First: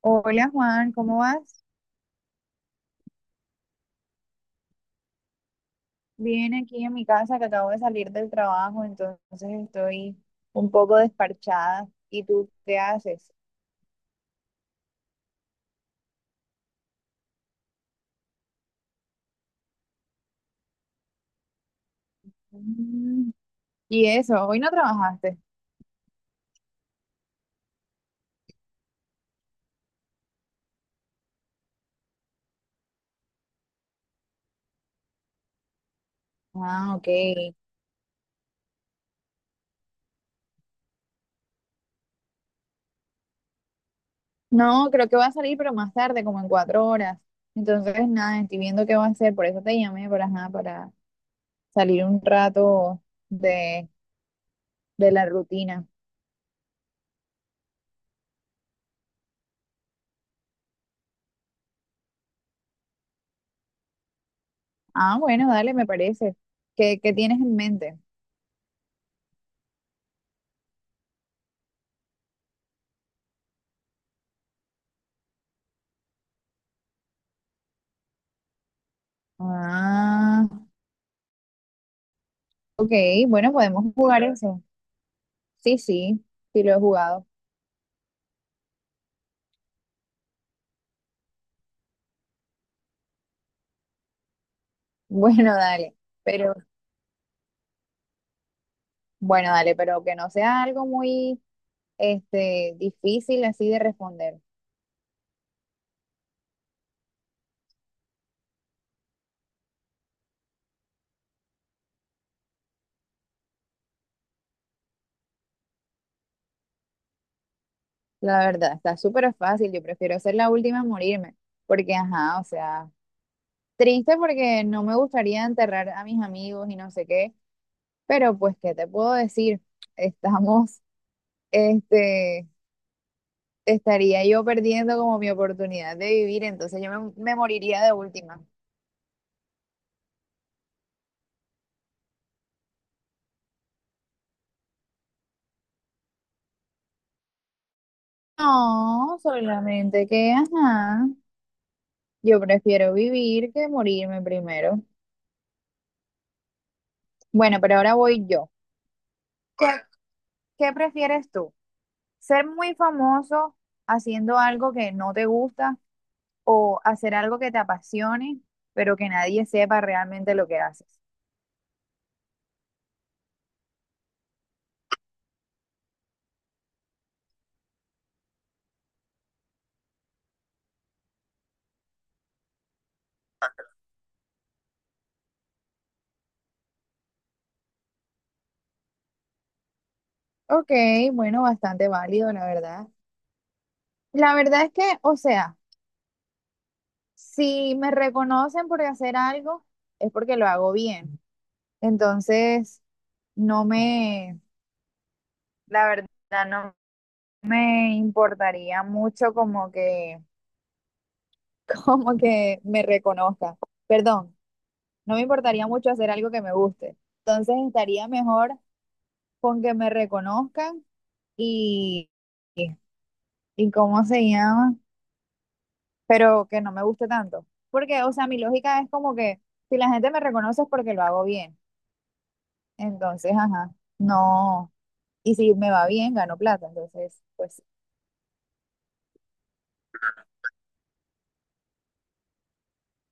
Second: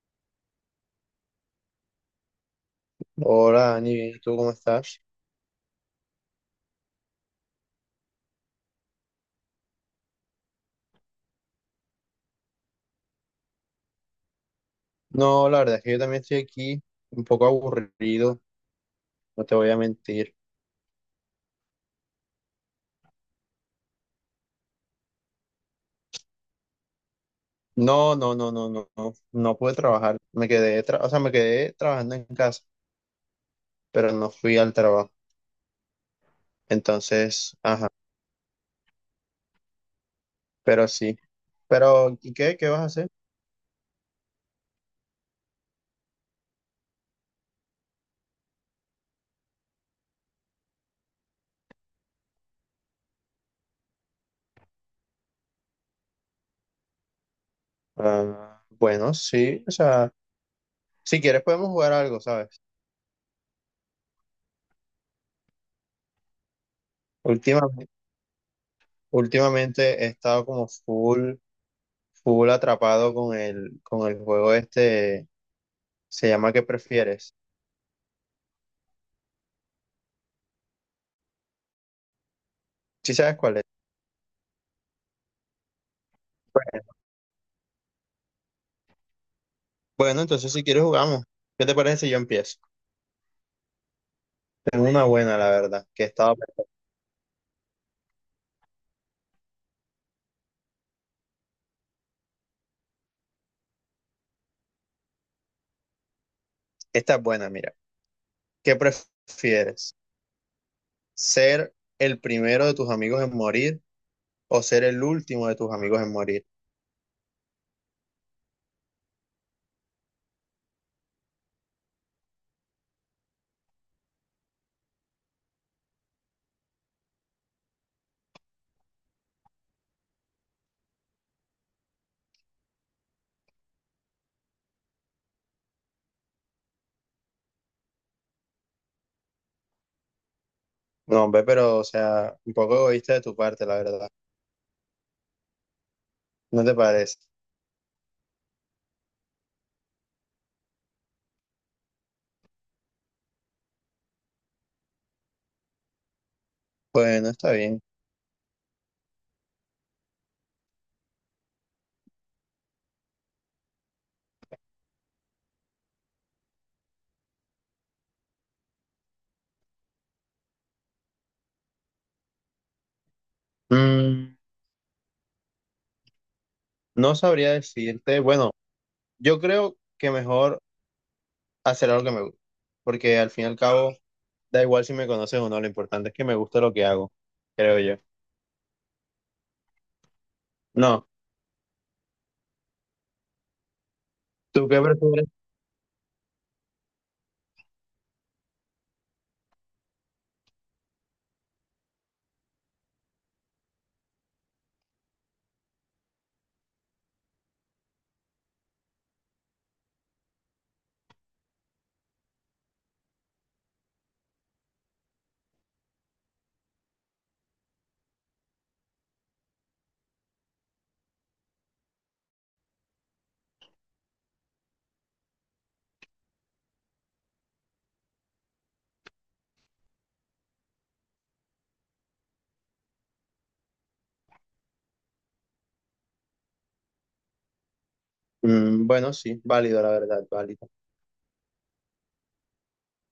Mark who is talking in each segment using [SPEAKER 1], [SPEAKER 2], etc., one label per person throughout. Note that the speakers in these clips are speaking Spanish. [SPEAKER 1] Hola Juan, ¿cómo vas?
[SPEAKER 2] Hola, Dani, bien, ¿y tú cómo estás?
[SPEAKER 1] Bien aquí en mi casa que acabo de salir del trabajo, entonces estoy un poco desparchada. ¿Y tú qué haces?
[SPEAKER 2] No, la verdad es que yo también estoy aquí un poco aburrido, no te voy a mentir.
[SPEAKER 1] Mm. ¿Y eso? ¿Hoy no trabajaste?
[SPEAKER 2] No, no, no, no, no, no, no pude trabajar. Me quedé, o sea, me quedé trabajando en casa, pero no fui al trabajo.
[SPEAKER 1] Ah, ok.
[SPEAKER 2] Entonces, ajá, pero sí. Pero, ¿y qué? ¿Qué vas a hacer?
[SPEAKER 1] No, creo que va a salir, pero más tarde, como en 4 horas. Entonces, nada, estoy viendo qué va a hacer, por eso te llamé para, ajá, para salir un rato de, de la rutina.
[SPEAKER 2] Ah, bueno, sí, o sea, si quieres podemos jugar algo, ¿sabes?
[SPEAKER 1] Ah, bueno, dale, me parece. ¿Qué tienes en
[SPEAKER 2] Últimamente,
[SPEAKER 1] mente?
[SPEAKER 2] últimamente he estado como full atrapado con con el juego este, se llama ¿Qué prefieres?
[SPEAKER 1] Ah, ok,
[SPEAKER 2] Sí sabes
[SPEAKER 1] bueno,
[SPEAKER 2] cuál es.
[SPEAKER 1] podemos jugar eso. Sí, sí, sí lo he jugado.
[SPEAKER 2] Bueno, entonces si quieres jugamos. ¿Qué te parece si yo empiezo? Tengo una buena, la
[SPEAKER 1] Bueno,
[SPEAKER 2] verdad,
[SPEAKER 1] dale,
[SPEAKER 2] que estaba…
[SPEAKER 1] pero bueno, dale, pero que no sea algo muy difícil así de responder.
[SPEAKER 2] Esta es buena, mira. ¿Qué prefieres? ¿Ser el primero de tus amigos en morir o ser el último de tus amigos en morir?
[SPEAKER 1] La verdad, está súper fácil. Yo prefiero ser la última en morirme, porque ajá, o sea, triste porque no me gustaría enterrar a mis amigos y no sé qué, pero pues ¿qué te puedo decir? Estamos este Estaría yo perdiendo como mi oportunidad de vivir, entonces yo me moriría de última.
[SPEAKER 2] No, hombre, pero, o sea, un poco egoísta de tu parte, la verdad. ¿No te parece?
[SPEAKER 1] No, solamente que, ajá. Yo prefiero vivir que morirme primero.
[SPEAKER 2] Bueno, está
[SPEAKER 1] Bueno, pero
[SPEAKER 2] bien.
[SPEAKER 1] ahora voy yo. ¿Qué prefieres tú? ¿Ser muy famoso haciendo algo que no te gusta o hacer algo que te apasione, pero que nadie sepa realmente lo que haces?
[SPEAKER 2] Mm, no sabría decirte. Bueno, yo creo que mejor hacer algo que me gusta. Porque al fin y al cabo, da igual si me conoces o no, lo importante es que me guste lo que hago, creo yo.
[SPEAKER 1] Ok,
[SPEAKER 2] No,
[SPEAKER 1] bueno, bastante válido, la verdad. La verdad
[SPEAKER 2] ¿tú
[SPEAKER 1] es
[SPEAKER 2] qué
[SPEAKER 1] que, o
[SPEAKER 2] prefieres?
[SPEAKER 1] sea, si me reconocen por hacer algo, es porque lo hago bien. Entonces, no me, la verdad, no me importaría mucho como que me reconozca. Perdón, no me importaría mucho hacer algo que me guste. Entonces estaría mejor con que me reconozcan y, y, y cómo se llama, pero que no me guste tanto. Porque, o sea, mi lógica es como que si la gente me reconoce es porque lo hago bien. Entonces, ajá, no. Y si me va bien, gano plata. Entonces, pues
[SPEAKER 2] Mm, bueno, sí, válido, la verdad, válido.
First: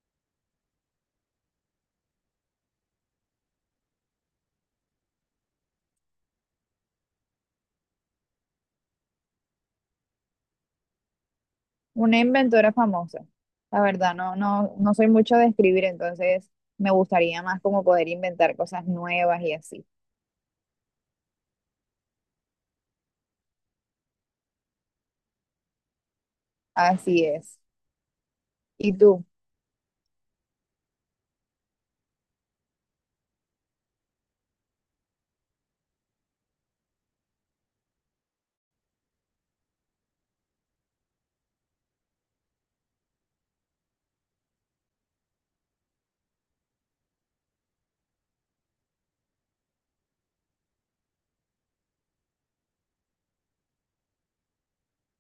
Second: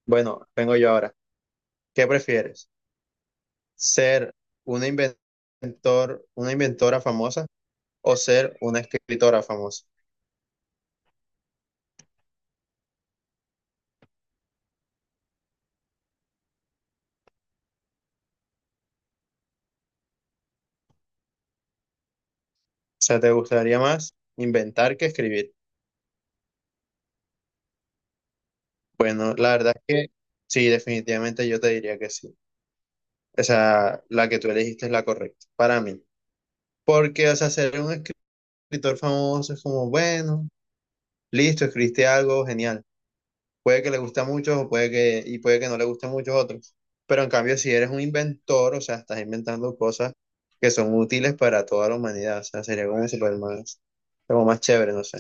[SPEAKER 2] Bueno, vengo yo ahora. ¿Qué prefieres? ¿Ser una inventor, una inventora famosa o ser una escritora famosa?
[SPEAKER 1] una inventora famosa. La verdad, no, no, no soy mucho de escribir, entonces me gustaría más como poder inventar cosas nuevas y así.
[SPEAKER 2] O sea, ¿te gustaría más inventar que escribir?
[SPEAKER 1] Así es. ¿Y tú?
[SPEAKER 2] Bueno, la verdad es que sí, definitivamente yo te diría que sí. O sea, la que tú elegiste es la correcta para mí. Porque, o sea, ser un escritor famoso es como, bueno, listo, escribiste algo, genial. Puede que le guste a muchos y puede que no le guste a muchos otros. Pero en cambio, si eres un inventor, o sea, estás inventando cosas que son útiles para toda la humanidad, o sea, sería como super más, como más chévere, no sé.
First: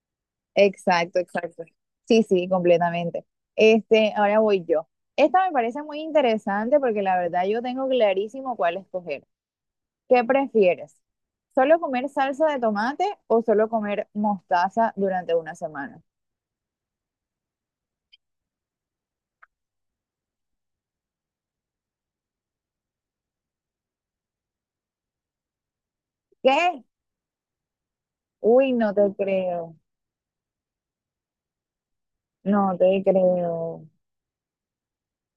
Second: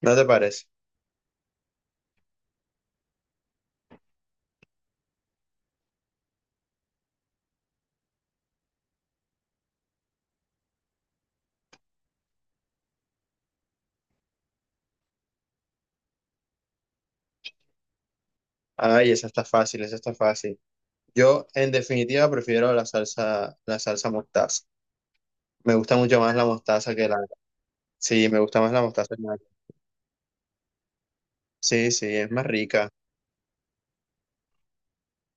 [SPEAKER 2] ¿No te parece?
[SPEAKER 1] Exacto, exacto. Sí, sí, completamente. Ahora voy yo. Esta me parece muy interesante porque la verdad yo tengo clarísimo cuál escoger. ¿Qué prefieres? ¿Solo comer salsa de tomate o solo comer mostaza durante una semana?
[SPEAKER 2] Ay, esa está fácil, esa está fácil. Yo, en definitiva, prefiero la salsa mostaza. Me gusta mucho más la
[SPEAKER 1] ¿Qué?
[SPEAKER 2] mostaza que la… Sí, me gusta
[SPEAKER 1] Uy,
[SPEAKER 2] más la
[SPEAKER 1] no te
[SPEAKER 2] mostaza que la…
[SPEAKER 1] creo.
[SPEAKER 2] Sí, sí, es más
[SPEAKER 1] No te
[SPEAKER 2] rica.
[SPEAKER 1] creo.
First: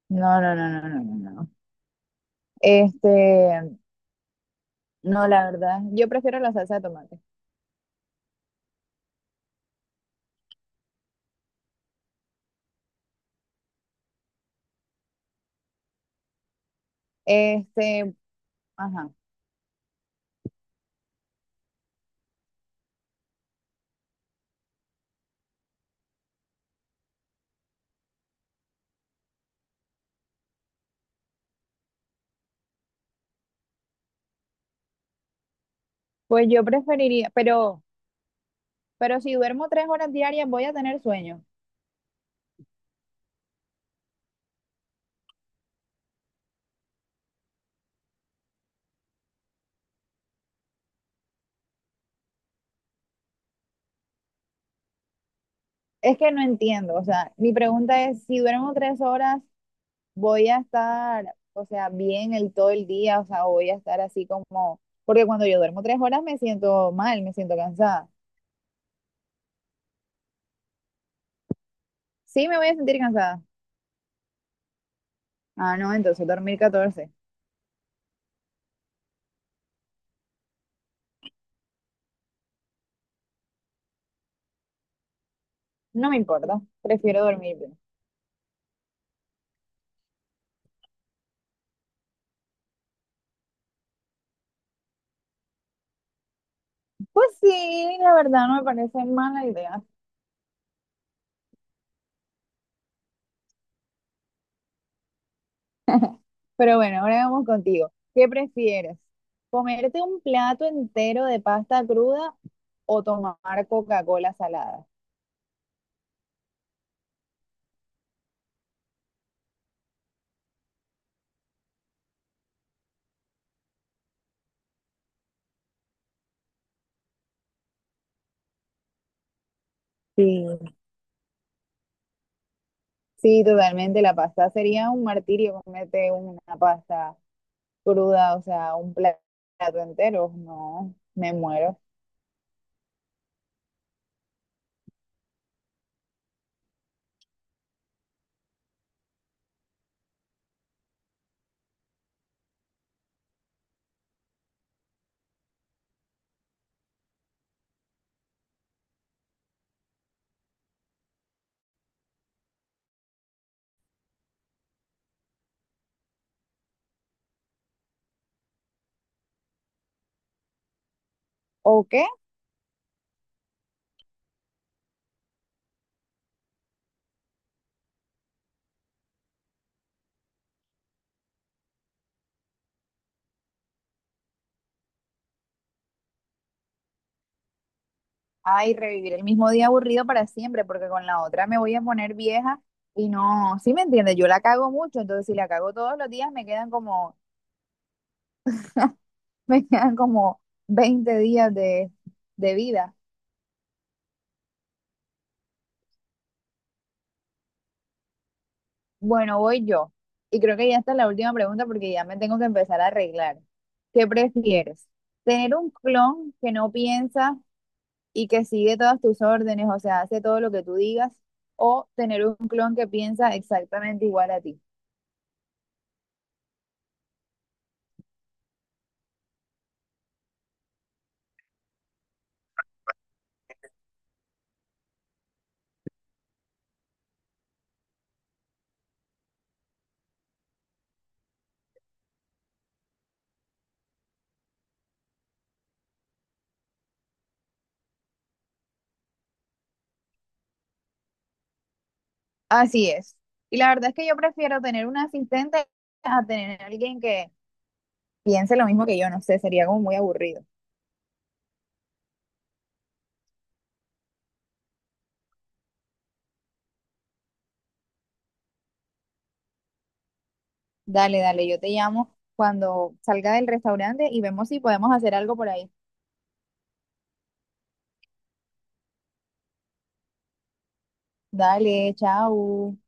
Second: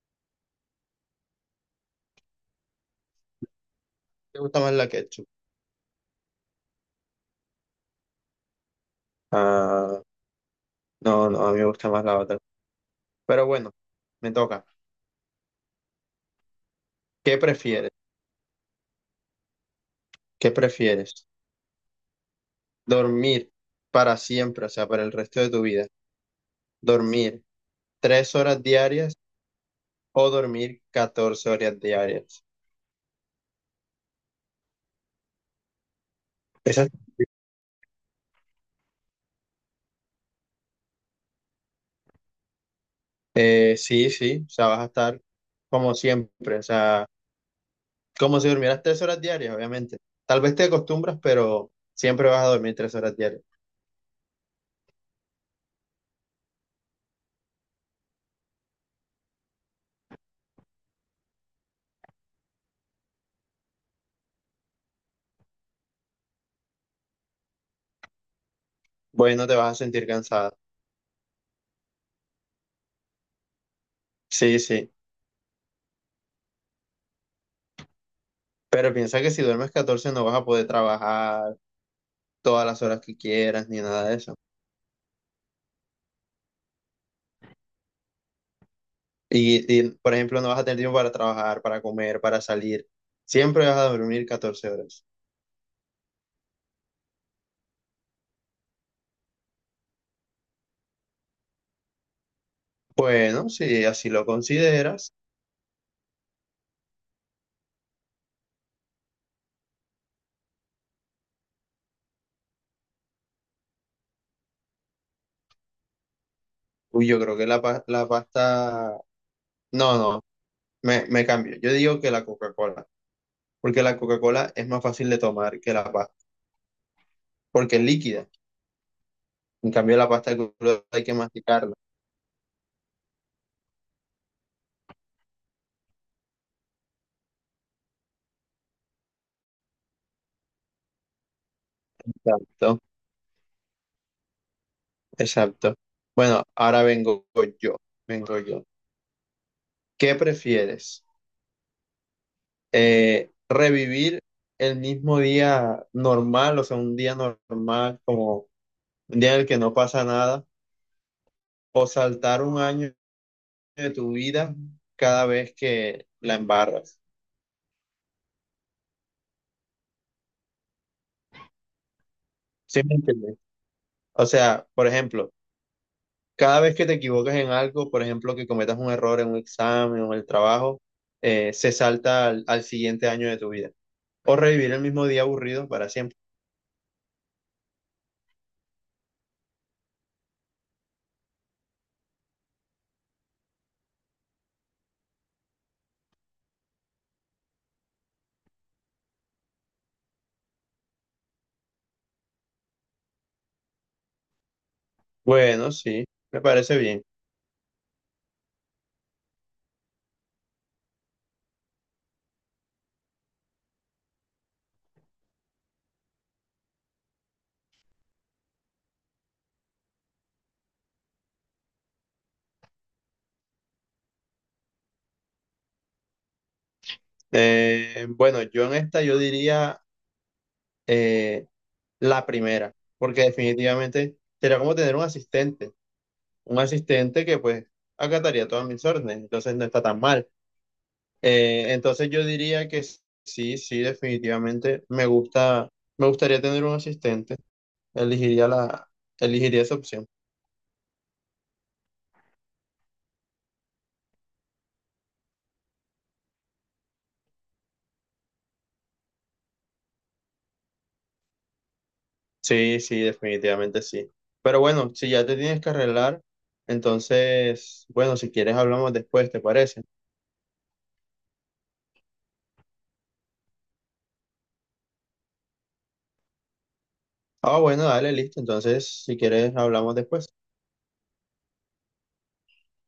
[SPEAKER 1] No, no, no, no, no, no, no. Este,
[SPEAKER 2] Me gusta más la
[SPEAKER 1] no,
[SPEAKER 2] ketchup.
[SPEAKER 1] la verdad, yo prefiero la salsa de tomate.
[SPEAKER 2] Ah, no, no, a mí me gusta más la otra. Pero bueno, me toca. ¿Qué prefieres?
[SPEAKER 1] Este, ajá.
[SPEAKER 2] ¿Qué prefieres? ¿Dormir para siempre, o sea, para el resto de tu vida? ¿Dormir 3 horas diarias o dormir 14 horas diarias?
[SPEAKER 1] Pues yo
[SPEAKER 2] Esa-
[SPEAKER 1] preferiría, pero si duermo 3 horas diarias voy a tener sueño.
[SPEAKER 2] sí, sí, o sea, vas a estar como siempre, o sea, como si durmieras 3 horas diarias, obviamente. Tal vez te acostumbras, pero siempre vas a dormir 3 horas diarias.
[SPEAKER 1] Es que no entiendo, o sea, mi pregunta es, si duermo 3 horas, voy a estar, o sea, bien el todo el día, o sea, voy a estar así como, porque cuando yo duermo 3 horas me siento mal, me siento cansada.
[SPEAKER 2] Bueno, te vas a sentir cansada.
[SPEAKER 1] Sí, me voy a sentir cansada.
[SPEAKER 2] Sí, sí.
[SPEAKER 1] Ah, no, entonces dormir 14.
[SPEAKER 2] Pero piensa que si duermes 14 no vas a poder trabajar todas las horas que quieras ni nada de eso.
[SPEAKER 1] No me importa, prefiero dormir.
[SPEAKER 2] Y, por ejemplo, no vas a tener tiempo para trabajar, para comer, para salir. Siempre vas a dormir 14 horas.
[SPEAKER 1] Pues sí, la verdad no me parece mala idea.
[SPEAKER 2] Bueno, si así lo consideras,
[SPEAKER 1] Pero bueno, ahora vamos contigo. ¿Qué prefieres? ¿Comerte un plato entero de pasta cruda o tomar Coca-Cola salada?
[SPEAKER 2] uy, yo creo que la pasta… No, no, me cambio. Yo digo que la Coca-Cola, porque la Coca-Cola es más fácil de tomar que la pasta, porque es líquida. En cambio, la pasta de
[SPEAKER 1] Sí,
[SPEAKER 2] crudo hay que masticarla.
[SPEAKER 1] sí, totalmente. La pasta sería un martirio comerte una pasta cruda, o sea, un plato entero. No, me muero.
[SPEAKER 2] Exacto, exacto. Bueno, ahora vengo yo, vengo yo. ¿Qué prefieres? Eh, revivir el mismo día normal, o sea, un día normal, como un día en el que no pasa nada, o saltar un año de tu vida cada vez que la embarras.
[SPEAKER 1] ¿O qué?
[SPEAKER 2] ¿Sí me entiendes? O sea, por ejemplo, cada vez que te equivocas en algo, por ejemplo, que cometas un error en un examen o en el trabajo, se salta al siguiente año de tu vida. O revivir el mismo día aburrido para siempre.
[SPEAKER 1] Ay, revivir el mismo día aburrido para siempre, porque con la otra me voy a poner vieja y no, sí me entiendes, yo la cago mucho, entonces si la cago todos los días me quedan como me quedan como 20 días de vida.
[SPEAKER 2] Bueno, sí, me parece bien.
[SPEAKER 1] Bueno, voy yo. Y creo que ya está la última pregunta porque ya me tengo que empezar a arreglar. ¿Qué prefieres? ¿Tener un clon que no piensa y que sigue todas tus órdenes, o sea, hace todo lo que tú digas? ¿O tener un clon que piensa exactamente igual a ti?
[SPEAKER 2] Bueno, yo en esta yo diría eh, la primera, porque definitivamente sería como tener un asistente que pues acataría todas mis órdenes, entonces no está tan mal. Entonces yo diría que sí, definitivamente me gusta, me gustaría tener un asistente, elegiría la, elegiría esa opción.
[SPEAKER 1] Así es. Y la verdad es que yo prefiero tener un asistente a tener a alguien que piense lo mismo que yo. No sé, sería como muy aburrido.
[SPEAKER 2] Sí, sí, definitivamente sí. Pero bueno, si ya te tienes que arreglar, entonces, bueno, si quieres hablamos después, ¿te parece?
[SPEAKER 1] Dale, dale, yo te llamo cuando salga del restaurante y vemos si podemos hacer algo por ahí.
[SPEAKER 2] Ah, bueno, dale, listo. Entonces, si quieres, hablamos después.
[SPEAKER 1] Dale, chao.